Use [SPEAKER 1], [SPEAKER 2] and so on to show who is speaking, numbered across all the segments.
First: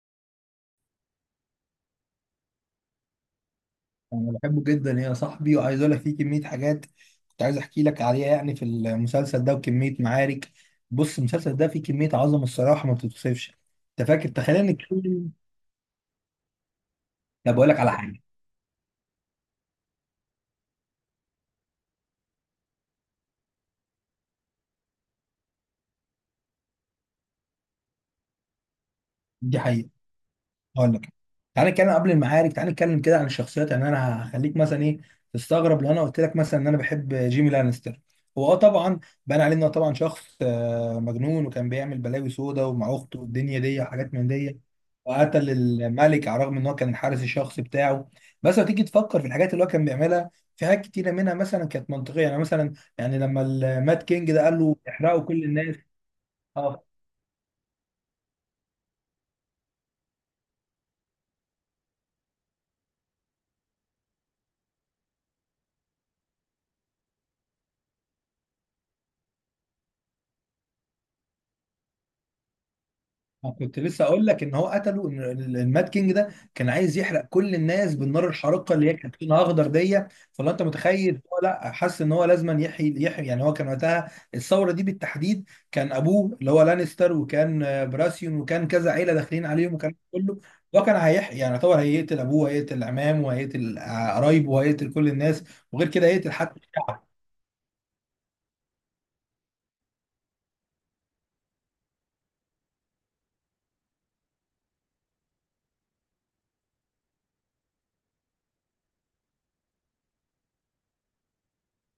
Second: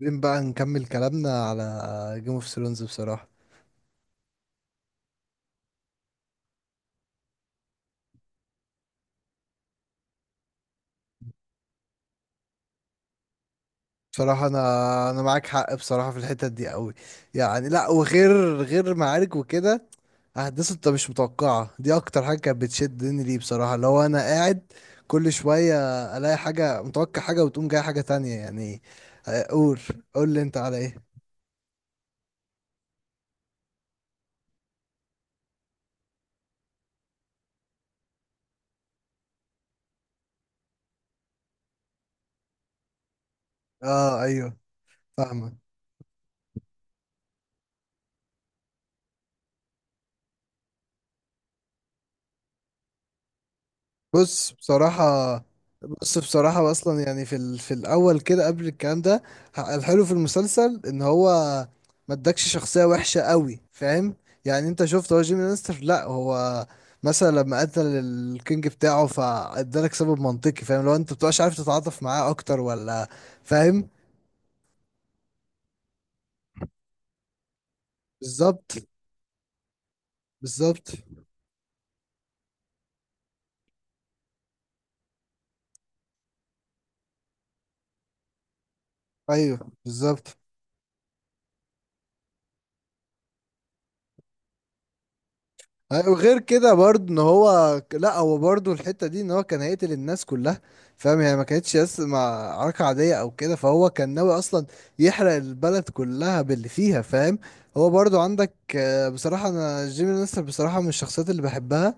[SPEAKER 1] عايزين بقى نكمل كلامنا على جيم اوف ثرونز بصراحة.
[SPEAKER 2] انا بحبه جدا يا صاحبي، وعايز اقول لك فيه كميه حاجات كنت عايز احكي لك عليها يعني في المسلسل ده وكميه معارك. بص، المسلسل ده فيه كميه عظمه الصراحه ما بتتوصفش. انت فاكر،
[SPEAKER 1] بصراحة،
[SPEAKER 2] تخيل ان
[SPEAKER 1] انا
[SPEAKER 2] كل
[SPEAKER 1] معاك حق بصراحة في الحتة دي قوي.
[SPEAKER 2] طب
[SPEAKER 1] يعني
[SPEAKER 2] بقول لك
[SPEAKER 1] لا،
[SPEAKER 2] على حاجه.
[SPEAKER 1] وغير غير معارك وكده، احداث انت مش متوقعة دي اكتر حاجة كانت بتشدني ليه بصراحة. لو انا قاعد كل شوية الاقي حاجة، متوقع حاجة وتقوم جاي حاجة تانية يعني. آه،
[SPEAKER 2] دي
[SPEAKER 1] قول.
[SPEAKER 2] حقيقه.
[SPEAKER 1] قول لي انت على
[SPEAKER 2] هقول لك.
[SPEAKER 1] ايه.
[SPEAKER 2] تعالى نتكلم قبل المعارك، تعالى نتكلم كده عن الشخصيات. يعني انا هخليك مثلا ايه تستغرب لو انا قلت لك مثلا ان انا بحب جيمي لانستر. هو اه طبعا بان عليه انه طبعا شخص مجنون، وكان بيعمل بلاوي سودا ومع اخته والدنيا دي وحاجات
[SPEAKER 1] اه،
[SPEAKER 2] من
[SPEAKER 1] ايوه.
[SPEAKER 2] دي، وقتل
[SPEAKER 1] فاهمك.
[SPEAKER 2] الملك على الرغم ان هو كان الحارس الشخصي بتاعه. بس لو تيجي تفكر في الحاجات اللي هو كان بيعملها، في حاجات كتيره منها مثلا كانت منطقيه. يعني مثلا، يعني لما المات كينج ده
[SPEAKER 1] بص،
[SPEAKER 2] قال له احرقوا
[SPEAKER 1] بصراحة.
[SPEAKER 2] كل الناس.
[SPEAKER 1] بص، بصراحة
[SPEAKER 2] آه.
[SPEAKER 1] أصلا يعني في الأول كده قبل الكلام ده. الحلو في المسلسل إن هو ما ادكش شخصية وحشة قوي، فاهم؟ يعني أنت شفت هو جيمي لانستر، لأ هو مثلا لما قتل الكينج بتاعه فادالك سبب منطقي، فاهم؟ لو أنت مبتبقاش عارف تتعاطف معاه أكتر ولا،
[SPEAKER 2] أنا كنت
[SPEAKER 1] فاهم.
[SPEAKER 2] لسه اقول لك ان هو قتله، ان المات كينج ده كان عايز يحرق كل الناس بالنار
[SPEAKER 1] بالظبط.
[SPEAKER 2] الحارقه اللي هي كانت لونها اخضر دي. فلو انت
[SPEAKER 1] بالظبط.
[SPEAKER 2] متخيل، هو لا، حس ان هو لازما يحيي يحيي. يعني هو كان وقتها الثوره دي بالتحديد كان ابوه اللي هو لانستر، وكان براسيون، وكان كذا عيله داخلين
[SPEAKER 1] أيوه،
[SPEAKER 2] عليهم، وكان
[SPEAKER 1] بالظبط.
[SPEAKER 2] كله هو كان هيحيي. يعني طبعا هيقتل ابوه، وهيقتل عمامه، وهيقتل قرايبه، وهيقتل كل الناس، وغير كده
[SPEAKER 1] أيوة،
[SPEAKER 2] هيقتل
[SPEAKER 1] وغير
[SPEAKER 2] حتى
[SPEAKER 1] كده برضه
[SPEAKER 2] الشعب.
[SPEAKER 1] ان هو لا، هو برضه الحته دي ان هو كان هيقتل الناس كلها، فاهم؟ يعني ما كانتش بس مع عركه عاديه او كده، فهو كان ناوي اصلا يحرق البلد كلها باللي فيها، فاهم؟ هو برضه عندك، بصراحه انا جيمي لانستر بصراحه من الشخصيات اللي بحبها.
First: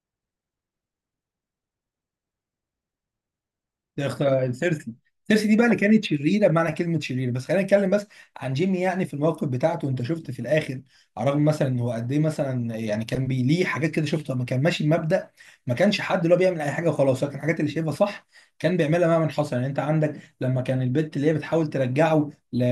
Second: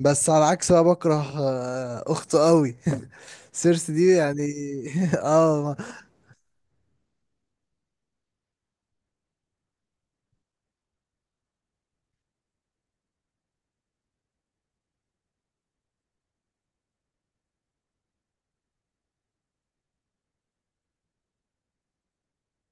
[SPEAKER 1] بس على عكس بقى بكره، اخته قوي سيرسي دي يعني.
[SPEAKER 2] سيرسي. سيرسي دي بقى
[SPEAKER 1] اه.
[SPEAKER 2] اللي كانت شريره، بمعنى كلمه شريره. بس خلينا نتكلم بس عن جيمي. يعني في الموقف بتاعته، انت شفت في الاخر، على الرغم مثلا ان هو قد ايه، مثلا يعني كان ليه حاجات كده شفتها، ما كان ماشي بمبدأ. ما كانش حد اللي هو بيعمل اي حاجه وخلاص، لكن الحاجات اللي شايفها صح كان بيعملها مهما حصل. يعني انت عندك لما كان البت اللي هي بتحاول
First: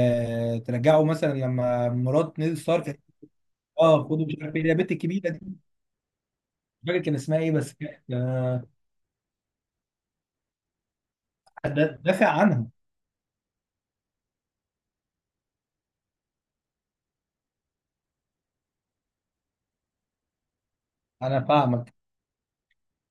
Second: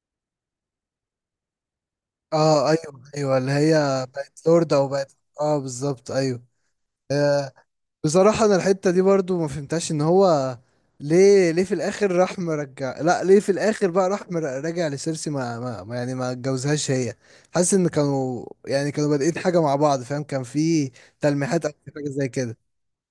[SPEAKER 2] ترجعه مثلا لما مرات نيد
[SPEAKER 1] اه،
[SPEAKER 2] ستارك.
[SPEAKER 1] ايوه، ايوه، اللي هي
[SPEAKER 2] اه خدوا، مش
[SPEAKER 1] بقت
[SPEAKER 2] عارف ايه اللي هي
[SPEAKER 1] لوردة
[SPEAKER 2] البت
[SPEAKER 1] وبقت،
[SPEAKER 2] الكبيره
[SPEAKER 1] اه،
[SPEAKER 2] دي،
[SPEAKER 1] بالظبط، ايوه.
[SPEAKER 2] مش فاكر كان اسمها ايه،
[SPEAKER 1] آه،
[SPEAKER 2] بس كانت
[SPEAKER 1] بصراحة انا
[SPEAKER 2] آه،
[SPEAKER 1] الحتة دي برضو ما فهمتهاش. ان هو ليه في الاخر
[SPEAKER 2] دافع
[SPEAKER 1] راح
[SPEAKER 2] عنها.
[SPEAKER 1] مرجع، لا ليه في الاخر بقى راح راجع لسيرسي؟ يعني ما اتجوزهاش هي. حاسس ان كانوا يعني كانوا بادئين حاجة مع بعض، فاهم؟ كان في
[SPEAKER 2] انا
[SPEAKER 1] تلميحات او في
[SPEAKER 2] فاهمك.
[SPEAKER 1] حاجة زي كده.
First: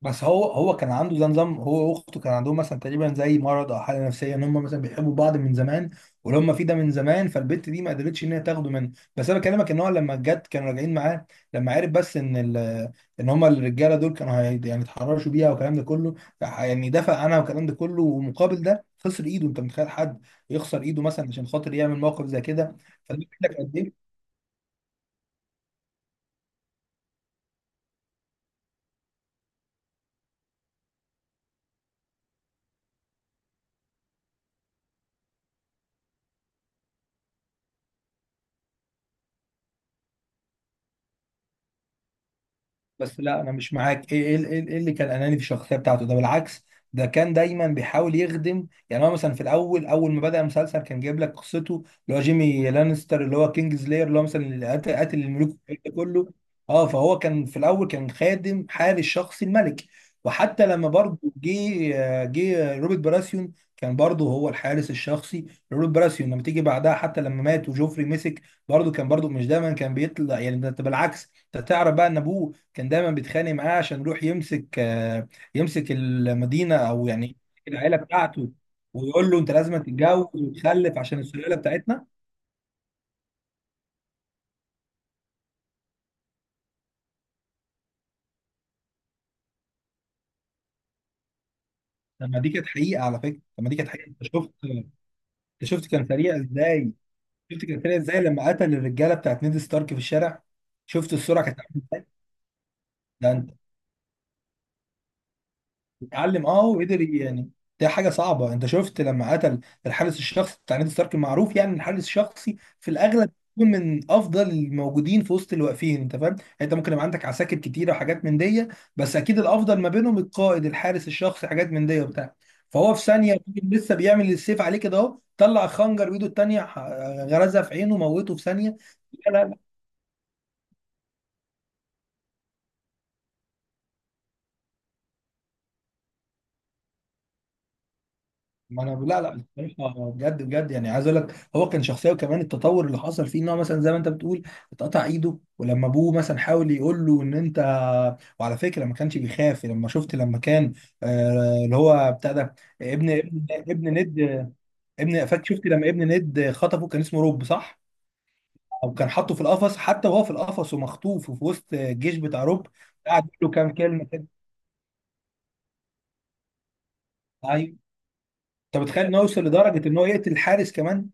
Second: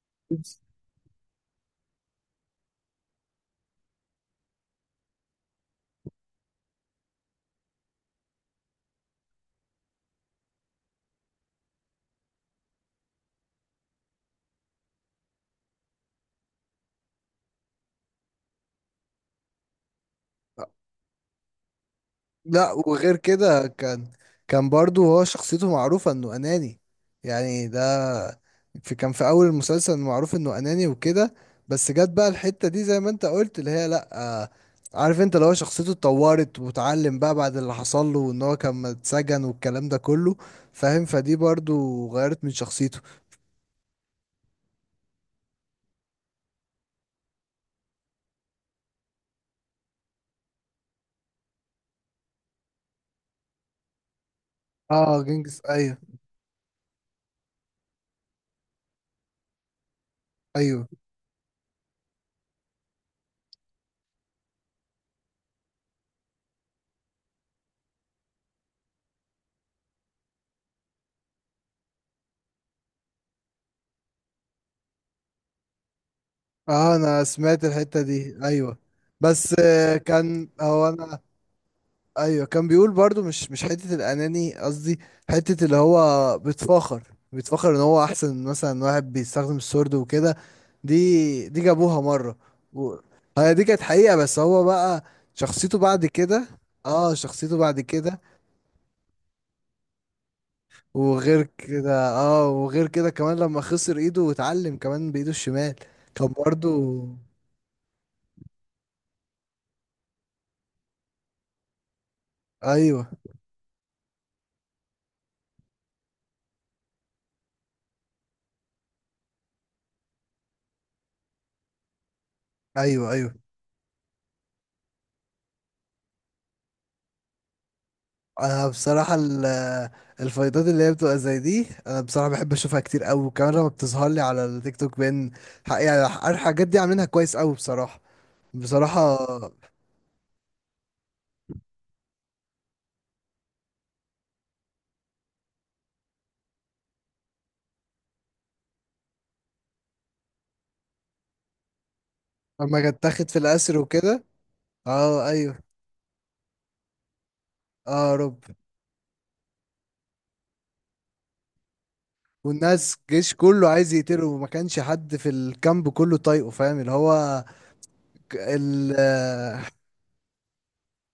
[SPEAKER 2] بس هو كان عنده ده نظام، هو واخته كان عندهم مثلا تقريبا زي مرض او حاله نفسيه، ان هم مثلا بيحبوا بعض من زمان. واللي هم فيه ده من زمان، فالبنت دي ما قدرتش ان هي تاخده منه. بس انا بكلمك ان هو لما جت كانوا راجعين معاه، لما عرف بس ان ان هم الرجاله دول كانوا يعني اتحرشوا بيها والكلام ده كله، راح يعني دفع عنها والكلام ده كله، ومقابل ده خسر ايده. انت متخيل حد يخسر ايده مثلا عشان خاطر يعمل موقف زي
[SPEAKER 1] لا،
[SPEAKER 2] كده؟
[SPEAKER 1] وغير
[SPEAKER 2] فده بيقول لك
[SPEAKER 1] كده
[SPEAKER 2] قد ايه.
[SPEAKER 1] كان برضو هو شخصيته معروفة انه اناني. يعني ده كان في اول المسلسل معروف انه اناني وكده. بس جت بقى الحتة دي زي ما انت قلت اللي هي لا عارف انت، لو شخصيته اتطورت واتعلم بقى بعد اللي حصل له وان هو كان اتسجن والكلام ده كله، فاهم؟ فدي برضو غيرت من شخصيته.
[SPEAKER 2] بس لا، انا مش معاك. ايه ايه ايه إيه اللي كان اناني في الشخصيه بتاعته؟ ده بالعكس، ده كان دايما بيحاول يخدم. يعني هو مثلا في الاول، اول ما بدا المسلسل كان جايب لك قصته اللي هو جيمي لانستر، اللي هو كينجز لاير، اللي هو مثلا اللي قاتل قاتل
[SPEAKER 1] اه،
[SPEAKER 2] الملوك
[SPEAKER 1] جنجس،
[SPEAKER 2] والكلام ده
[SPEAKER 1] ايوه.
[SPEAKER 2] كله. اه فهو كان في الاول كان خادم حارس شخصي الملك. وحتى
[SPEAKER 1] ايوه،
[SPEAKER 2] لما برضه جه جه روبرت براسيون، كان برضه هو الحارس الشخصي لروبرت براسيون. لما تيجي بعدها، حتى لما مات وجوفري مسك، برضه كان برضه مش دايما كان بيطلع. يعني ده بالعكس، انت تعرف بقى ان ابوه كان دايما بيتخانق معاه عشان يروح يمسك يمسك المدينه،
[SPEAKER 1] اه،
[SPEAKER 2] او
[SPEAKER 1] انا
[SPEAKER 2] يعني
[SPEAKER 1] سمعت
[SPEAKER 2] العائله
[SPEAKER 1] الحتة دي،
[SPEAKER 2] بتاعته،
[SPEAKER 1] ايوه.
[SPEAKER 2] ويقول له انت
[SPEAKER 1] بس
[SPEAKER 2] لازم تتجوز
[SPEAKER 1] كان هو
[SPEAKER 2] وتخلف
[SPEAKER 1] انا،
[SPEAKER 2] عشان السلاله بتاعتنا.
[SPEAKER 1] ايوه، كان بيقول برضو مش حته الاناني، قصدي حته اللي هو بيتفاخر. بيتفاخر ان هو احسن مثلا واحد بيستخدم السورد وكده. دي جابوها
[SPEAKER 2] طب
[SPEAKER 1] مره.
[SPEAKER 2] ما دي كانت
[SPEAKER 1] و...
[SPEAKER 2] حقيقه على فكره.
[SPEAKER 1] هي دي
[SPEAKER 2] طب ما دي
[SPEAKER 1] كانت
[SPEAKER 2] كانت حقيقه.
[SPEAKER 1] حقيقه،
[SPEAKER 2] انت
[SPEAKER 1] بس
[SPEAKER 2] شفت،
[SPEAKER 1] هو بقى
[SPEAKER 2] انت
[SPEAKER 1] شخصيته
[SPEAKER 2] شفت
[SPEAKER 1] بعد
[SPEAKER 2] كان سريع
[SPEAKER 1] كده.
[SPEAKER 2] ازاي.
[SPEAKER 1] اه، شخصيته
[SPEAKER 2] شفت
[SPEAKER 1] بعد
[SPEAKER 2] كان سريع ازاي
[SPEAKER 1] كده.
[SPEAKER 2] لما قتل الرجاله بتاعت نيد ستارك في الشارع. شفت السرعه كانت عاملة
[SPEAKER 1] وغير كده كمان
[SPEAKER 2] إزاي؟
[SPEAKER 1] لما خسر ايده واتعلم كمان بايده الشمال. كان
[SPEAKER 2] اتعلم اه
[SPEAKER 1] برضو.
[SPEAKER 2] وقدر يعني، ده حاجه صعبه. انت شفت لما قتل الحارس الشخصي بتاع نادي ستارك المعروف. يعني إن الحارس الشخصي في
[SPEAKER 1] ايوه،
[SPEAKER 2] الاغلب بيكون من افضل الموجودين، في وسط الواقفين. انت فاهم يعني انت ممكن يبقى عندك عساكر كتيره وحاجات من دي، بس اكيد الافضل ما بينهم القائد، الحارس الشخصي، حاجات من دي وبتاع. فهو في
[SPEAKER 1] ايوه، ايوه.
[SPEAKER 2] ثانيه يكون لسه بيعمل السيف عليه كده، اهو طلع خنجر بايده التانيه، غرزها في عينه، موته في
[SPEAKER 1] انا
[SPEAKER 2] ثانيه.
[SPEAKER 1] بصراحه الفايضات اللي هي بتبقى زي دي، انا بصراحه بحب اشوفها كتير قوي، وكمان لما بتظهر لي على التيك توك بين يعني الحاجات دي عاملينها كويس قوي بصراحه.
[SPEAKER 2] ما انا
[SPEAKER 1] بصراحه.
[SPEAKER 2] لا، لا، بصراحه، بجد بجد، يعني عايز اقول لك هو كان شخصيه. وكمان التطور اللي حصل فيه، ان هو مثلا زي ما انت بتقول اتقطع ايده. ولما ابوه مثلا حاول يقول له ان انت، وعلى فكره ما كانش بيخاف. لما شفت لما كان اللي هو بتاع ده
[SPEAKER 1] لما كانت
[SPEAKER 2] ابن
[SPEAKER 1] تاخد في
[SPEAKER 2] ابن
[SPEAKER 1] الاسر
[SPEAKER 2] ابن ند،
[SPEAKER 1] وكده.
[SPEAKER 2] ابن
[SPEAKER 1] اه،
[SPEAKER 2] فاكر. شفت
[SPEAKER 1] ايوه.
[SPEAKER 2] لما ابن ند خطفه، كان اسمه روب، صح؟
[SPEAKER 1] اه، يا رب.
[SPEAKER 2] او كان حاطه في القفص، حتى وهو في القفص ومخطوف وفي وسط الجيش بتاع روب،
[SPEAKER 1] والناس،
[SPEAKER 2] قعد
[SPEAKER 1] الجيش
[SPEAKER 2] يقول له
[SPEAKER 1] كله
[SPEAKER 2] كام
[SPEAKER 1] عايز
[SPEAKER 2] كلمه
[SPEAKER 1] يقتله،
[SPEAKER 2] كده.
[SPEAKER 1] وما كانش حد في الكامب كله طايقه، فاهم؟ اللي هو.
[SPEAKER 2] ايوه،
[SPEAKER 1] ك-
[SPEAKER 2] انت
[SPEAKER 1] ال
[SPEAKER 2] متخيل انه يوصل
[SPEAKER 1] آه
[SPEAKER 2] لدرجه ان هو يقتل الحارس كمان؟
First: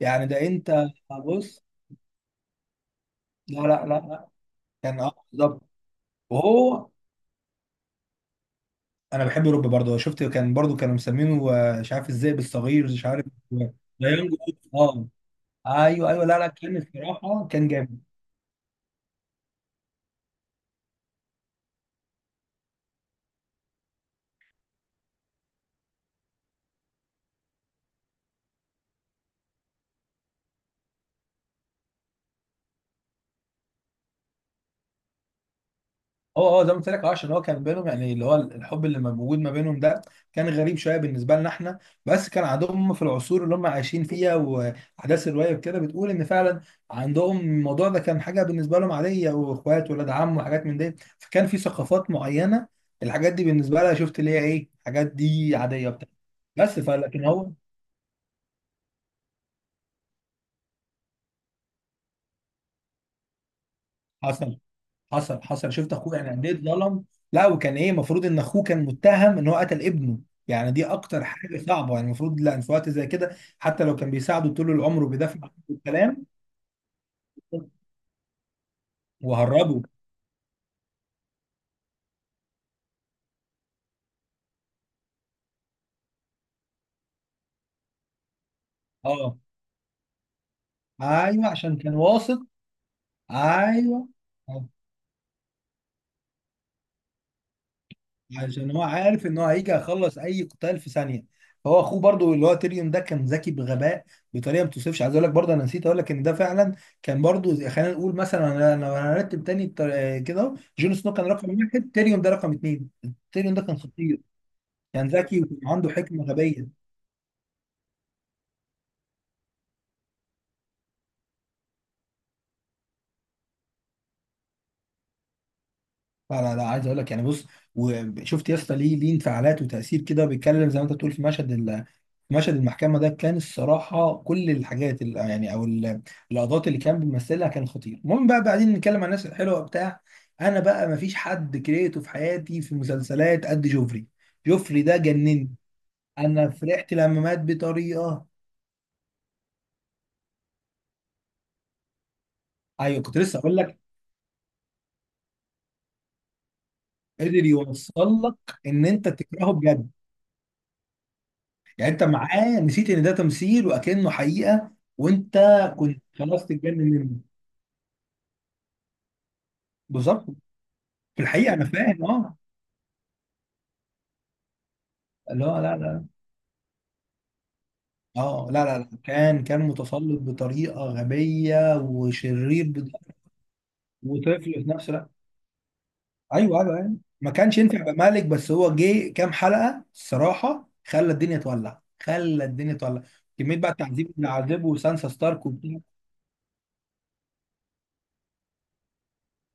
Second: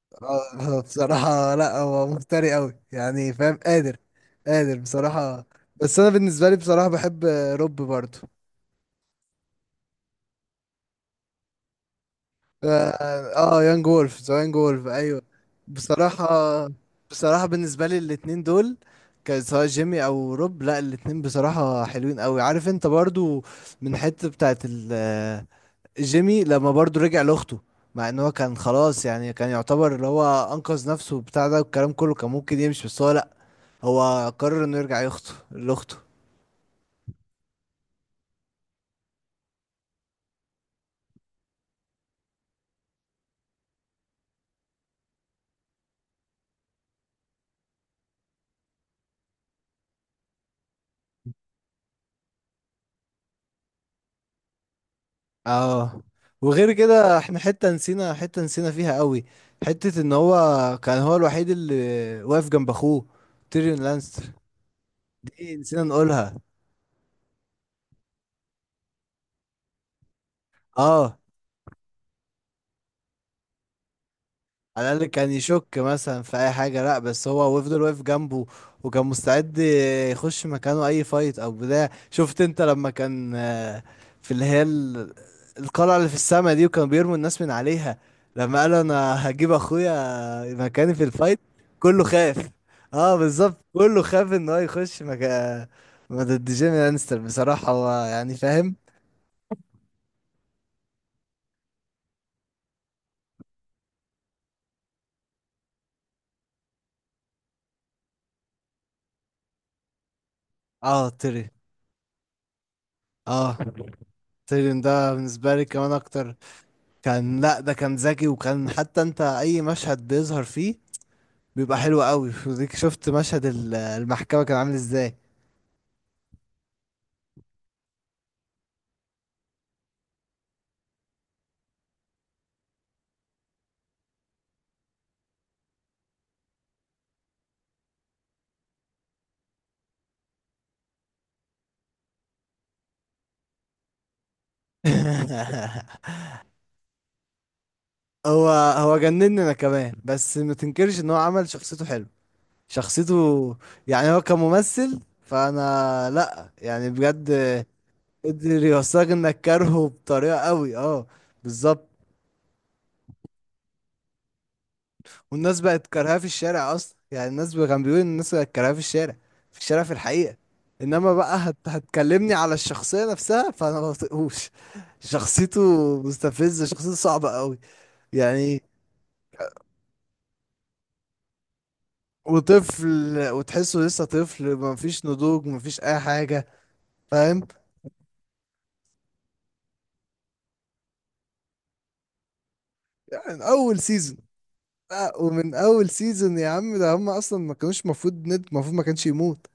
[SPEAKER 2] يعني ده انت،
[SPEAKER 1] بصراحه
[SPEAKER 2] بص،
[SPEAKER 1] لا، هو مفتري قوي يعني، فاهم؟
[SPEAKER 2] لا، لا، لا، لا،
[SPEAKER 1] قادر
[SPEAKER 2] كان اه
[SPEAKER 1] بصراحه.
[SPEAKER 2] بالظبط.
[SPEAKER 1] بس انا بالنسبه لي
[SPEAKER 2] وهو
[SPEAKER 1] بصراحه بحب روب برضه.
[SPEAKER 2] انا بحب اوروبا برضه. شفت كان برضه كانوا مسمينه مش عارف الذئب الصغير، مش عارف
[SPEAKER 1] اه،
[SPEAKER 2] آه،
[SPEAKER 1] يانج
[SPEAKER 2] لا،
[SPEAKER 1] وولف
[SPEAKER 2] ينجو.
[SPEAKER 1] ذا يانج وولف،
[SPEAKER 2] اه
[SPEAKER 1] ايوه.
[SPEAKER 2] ايوه، ايوه، لا، لا،
[SPEAKER 1] بصراحة
[SPEAKER 2] كان
[SPEAKER 1] بصراحة
[SPEAKER 2] الصراحه كان
[SPEAKER 1] بالنسبة لي
[SPEAKER 2] جامد.
[SPEAKER 1] الاتنين دول، كان سواء جيمي او روب، لا الاتنين بصراحة حلوين قوي. عارف انت برضو من حتة بتاعت جيمي لما برضو رجع لاخته. مع ان هو كان خلاص يعني، كان يعتبر اللي هو انقذ نفسه بتاع ده والكلام كله، كان ممكن يمشي، بس هو لا. هو قرر انه يرجع يخطو لاخته.
[SPEAKER 2] اه اه زي ما قلت لك، اه عشان هو كان بينهم، يعني اللي هو الحب اللي موجود ما بينهم ده كان غريب شويه بالنسبه لنا احنا. بس كان عندهم في العصور اللي هم عايشين فيها، واحداث الروايه وكده بتقول ان فعلا عندهم الموضوع ده كان حاجه بالنسبه لهم عاديه، واخوات، ولاد عم، وحاجات من دي. فكان في ثقافات معينه، الحاجات دي بالنسبه لها شفت اللي هي ايه، الحاجات دي عاديه
[SPEAKER 1] اه،
[SPEAKER 2] وبتاع.
[SPEAKER 1] وغير
[SPEAKER 2] بس
[SPEAKER 1] كده
[SPEAKER 2] فلكن
[SPEAKER 1] احنا
[SPEAKER 2] هو
[SPEAKER 1] حتة نسينا فيها قوي. حتة ان هو كان هو الوحيد اللي واقف جنب اخوه تيريون لانستر.
[SPEAKER 2] حصل. حصل،
[SPEAKER 1] دي
[SPEAKER 2] حصل.
[SPEAKER 1] نسينا
[SPEAKER 2] شفت اخوه يعني
[SPEAKER 1] نقولها.
[SPEAKER 2] قد ايه اتظلم. لا، وكان ايه، المفروض ان اخوه كان متهم ان هو قتل ابنه. يعني دي
[SPEAKER 1] اه،
[SPEAKER 2] اكتر حاجه صعبه. يعني المفروض لا في وقت زي كده حتى لو كان بيساعده طول
[SPEAKER 1] على
[SPEAKER 2] العمر
[SPEAKER 1] الأقل كان
[SPEAKER 2] وبيدافع عنه
[SPEAKER 1] يشك مثلا
[SPEAKER 2] والكلام
[SPEAKER 1] في أي حاجة، لأ بس هو وفضل واقف جنبه، وكان مستعد
[SPEAKER 2] وهربه.
[SPEAKER 1] يخش مكانه أي فايت أو بتاع. شفت أنت لما كان، في اللي هي القلعة اللي في السما دي وكانوا بيرموا الناس من عليها، لما قال أنا
[SPEAKER 2] اه
[SPEAKER 1] هجيب أخويا مكاني في الفايت.
[SPEAKER 2] ايوه، عشان كان
[SPEAKER 1] كله
[SPEAKER 2] واثق.
[SPEAKER 1] خاف. اه، بالظبط، كله
[SPEAKER 2] ايوه،
[SPEAKER 1] خاف إن هو يخش مكان ضد جيمي لانستر، بصراحة هو يعني،
[SPEAKER 2] عشان
[SPEAKER 1] فاهم.
[SPEAKER 2] هو عارف ان هو هيجي يخلص اي قتال في ثانيه. فهو اخوه برضو اللي هو تيريون ده كان ذكي بغباء، بطريقه ما توصفش. عايز اقول لك برضه انا نسيت اقول لك ان ده فعلا كان برضو خلينا نقول مثلا انا لو هنرتب تاني كده أهو، جون
[SPEAKER 1] اه،
[SPEAKER 2] سنو كان رقم 1، تيريون ده رقم 2. تيريون
[SPEAKER 1] اه
[SPEAKER 2] ده كان خطير،
[SPEAKER 1] تيري
[SPEAKER 2] كان
[SPEAKER 1] ده
[SPEAKER 2] ذكي
[SPEAKER 1] بالنسبة
[SPEAKER 2] وكان
[SPEAKER 1] لي
[SPEAKER 2] عنده
[SPEAKER 1] كمان
[SPEAKER 2] حكمه
[SPEAKER 1] أكتر.
[SPEAKER 2] غبيه.
[SPEAKER 1] كان، لا ده كان ذكي، وكان حتى انت اي مشهد بيظهر فيه بيبقى حلو قوي. وديك شفت مشهد المحكمة كان عامل ازاي.
[SPEAKER 2] لا، لا، لا، عايز اقول لك، يعني بص. وشفت يا اسطى، ليه انفعالات وتاثير كده بيتكلم زي ما انت بتقول في في مشهد المحكمه ده، كان الصراحه كل يعني او اللقطات اللي كان بيمثلها كان خطير. المهم بقى بعدين نتكلم عن الناس الحلوه بتاع انا بقى ما فيش حد كرهته في حياتي في مسلسلات قد جوفري. جوفري ده جنني. انا فرحت لما مات بطريقه.
[SPEAKER 1] هو هو جنني انا كمان، بس ما تنكرش ان هو عمل شخصيته حلو.
[SPEAKER 2] ايوه، كنت لسه
[SPEAKER 1] شخصيته.
[SPEAKER 2] اقول لك،
[SPEAKER 1] يعني هو كممثل فانا لا يعني، بجد
[SPEAKER 2] قدر يوصل لك
[SPEAKER 1] قدر
[SPEAKER 2] ان انت
[SPEAKER 1] يوصلك انك
[SPEAKER 2] تكرهه
[SPEAKER 1] كارهه
[SPEAKER 2] بجد.
[SPEAKER 1] بطريقة قوي، اه. بالظبط.
[SPEAKER 2] يعني انت معاه نسيت ان ده تمثيل وكأنه حقيقة. وانت
[SPEAKER 1] والناس بقت
[SPEAKER 2] كنت
[SPEAKER 1] كارهاه في
[SPEAKER 2] خلاص
[SPEAKER 1] الشارع
[SPEAKER 2] تتجنن
[SPEAKER 1] اصلا،
[SPEAKER 2] منه،
[SPEAKER 1] يعني كان بيقول إن الناس بقت كارهاه في الشارع. في الشارع في
[SPEAKER 2] بالظبط.
[SPEAKER 1] الحقيقة. انما
[SPEAKER 2] في
[SPEAKER 1] بقى
[SPEAKER 2] الحقيقة انا فاهم.
[SPEAKER 1] هتكلمني
[SPEAKER 2] اه
[SPEAKER 1] على الشخصية نفسها فانا ما بطيقوش
[SPEAKER 2] اللي هو
[SPEAKER 1] شخصيته.
[SPEAKER 2] لا، لا.
[SPEAKER 1] مستفزة، شخصيته صعبة قوي
[SPEAKER 2] اه
[SPEAKER 1] يعني.
[SPEAKER 2] لا لا، لا، كان متسلط بطريقة غبية وشرير
[SPEAKER 1] وطفل. وتحسه لسه
[SPEAKER 2] وطفل
[SPEAKER 1] طفل،
[SPEAKER 2] في
[SPEAKER 1] ما
[SPEAKER 2] نفس
[SPEAKER 1] فيش
[SPEAKER 2] الوقت.
[SPEAKER 1] نضوج، ما فيش اي حاجة،
[SPEAKER 2] ايوه، ايوه، ايوه. ما
[SPEAKER 1] فاهم؟
[SPEAKER 2] كانش ينفع يبقى مالك، بس هو جه كام حلقة الصراحة خلى الدنيا تولع، خلى الدنيا تولع.
[SPEAKER 1] يعني
[SPEAKER 2] كمية بقى
[SPEAKER 1] اول
[SPEAKER 2] التعذيب
[SPEAKER 1] سيزون.
[SPEAKER 2] اللي عذبه سانسا ستارك.
[SPEAKER 1] ومن اول سيزون يا عم، ده هم اصلا ما كانوش المفروض ما كانش يموت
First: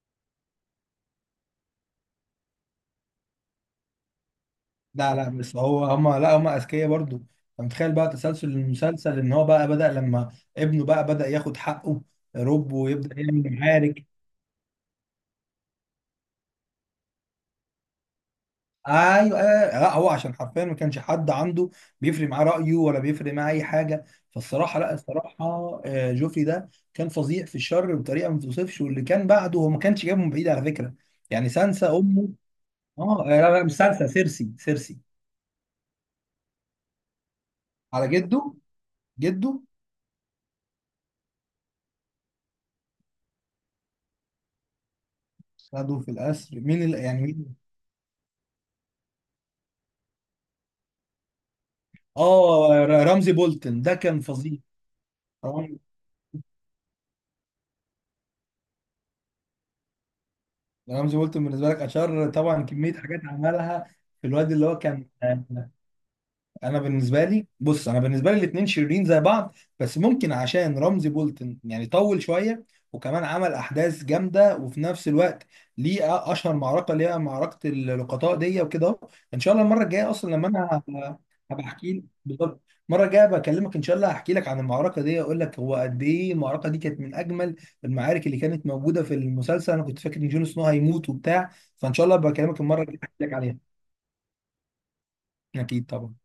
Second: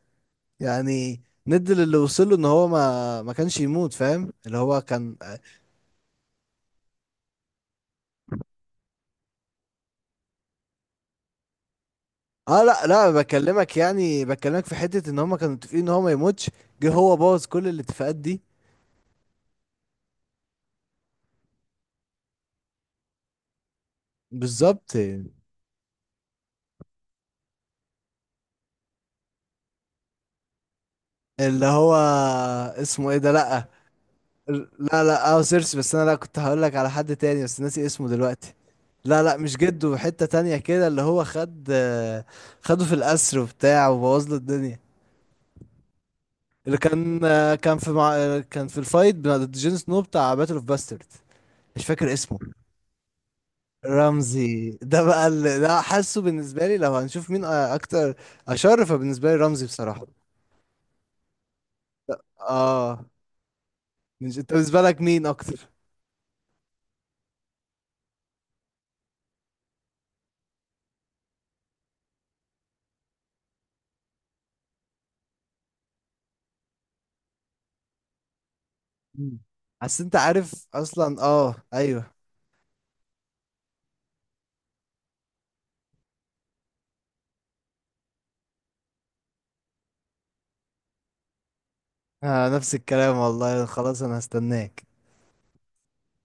[SPEAKER 1] يعني. ند اللي وصله ان هو ما كانش يموت، فاهم؟ اللي هو كان.
[SPEAKER 2] لا، لا، بس هو، هما، لا، هما اذكياء برضو. انت متخيل بقى تسلسل المسلسل ان هو بقى بدأ لما ابنه بقى بدأ ياخد حقه
[SPEAKER 1] اه،
[SPEAKER 2] رب
[SPEAKER 1] لا لا،
[SPEAKER 2] ويبدأ يعمل
[SPEAKER 1] بكلمك
[SPEAKER 2] معارك.
[SPEAKER 1] يعني، بكلمك في حتة ان هما كانوا متفقين ان هو ما يموتش. جه هو بوظ كل الاتفاقات دي.
[SPEAKER 2] ايوه، ايوه، لا هو عشان حرفيا ما كانش حد عنده بيفرق معاه رأيه، ولا بيفرق معاه اي حاجه. فالصراحه،
[SPEAKER 1] بالظبط.
[SPEAKER 2] لا الصراحه جوفري ده كان فظيع في الشر بطريقه ما توصفش. واللي كان بعده هو ما كانش جايبه من بعيد على فكره. يعني
[SPEAKER 1] اللي هو
[SPEAKER 2] سانسا امه.
[SPEAKER 1] اسمه ايه
[SPEAKER 2] اه
[SPEAKER 1] ده؟
[SPEAKER 2] لا، لا،
[SPEAKER 1] لا.
[SPEAKER 2] مش سانسا، سيرسي. سيرسي
[SPEAKER 1] لا لا، اه، سيرسي، بس انا لا كنت هقول لك على حد تاني، بس ناسي اسمه
[SPEAKER 2] على
[SPEAKER 1] دلوقتي.
[SPEAKER 2] جده.
[SPEAKER 1] لا لا، مش
[SPEAKER 2] جده
[SPEAKER 1] جده، حتة تانية كده اللي هو خد آه، خده في القصر وبتاع، وبوظ له الدنيا.
[SPEAKER 2] خدوا في القصر.
[SPEAKER 1] اللي
[SPEAKER 2] مين اللي
[SPEAKER 1] كان
[SPEAKER 2] يعني
[SPEAKER 1] آه،
[SPEAKER 2] مين؟
[SPEAKER 1] كان في مع... آه، كان في الفايت ضد جون سنو، بتاع باتل اوف باسترد. مش فاكر اسمه.
[SPEAKER 2] اه رمزي بولتن ده كان فظيع.
[SPEAKER 1] رمزي ده بقى اللي،
[SPEAKER 2] رمزي.
[SPEAKER 1] ده حاسه بالنسبة لي لو هنشوف مين أكتر أشر، فبالنسبة لي رمزي بصراحة.
[SPEAKER 2] رمزي بولتن بالنسبه لك اشار طبعا، كميه
[SPEAKER 1] اه.
[SPEAKER 2] حاجات عملها. في
[SPEAKER 1] مش
[SPEAKER 2] الواد
[SPEAKER 1] أنت
[SPEAKER 2] اللي هو
[SPEAKER 1] بالنسبة لك
[SPEAKER 2] كان،
[SPEAKER 1] مين أكتر؟
[SPEAKER 2] انا بالنسبه لي بص، انا بالنسبه لي الاثنين شريرين زي بعض، بس ممكن عشان رمزي بولتن يعني طول شويه وكمان عمل احداث جامده. وفي نفس الوقت ليه اشهر معركه اللي هي معركه اللقطاء دي وكده أهو.
[SPEAKER 1] مم.
[SPEAKER 2] ان شاء الله المره
[SPEAKER 1] حاسس
[SPEAKER 2] الجايه
[SPEAKER 1] أنت
[SPEAKER 2] اصلا لما
[SPEAKER 1] عارف
[SPEAKER 2] انا هبقى،
[SPEAKER 1] أصلا، اه،
[SPEAKER 2] هبقى احكي لك
[SPEAKER 1] أيوه.
[SPEAKER 2] بالظبط. المره الجايه بكلمك ان شاء الله هحكي لك عن المعركه دي، اقول لك هو قد ايه المعركه دي كانت من اجمل المعارك اللي كانت موجوده في المسلسل. انا كنت فاكر ان جون سنو هيموت وبتاع. فان شاء الله
[SPEAKER 1] آه،
[SPEAKER 2] بكلمك
[SPEAKER 1] نفس
[SPEAKER 2] المره الجايه
[SPEAKER 1] الكلام
[SPEAKER 2] احكي لك عليها.
[SPEAKER 1] والله، خلاص أنا هستناك.
[SPEAKER 2] اكيد طبعا.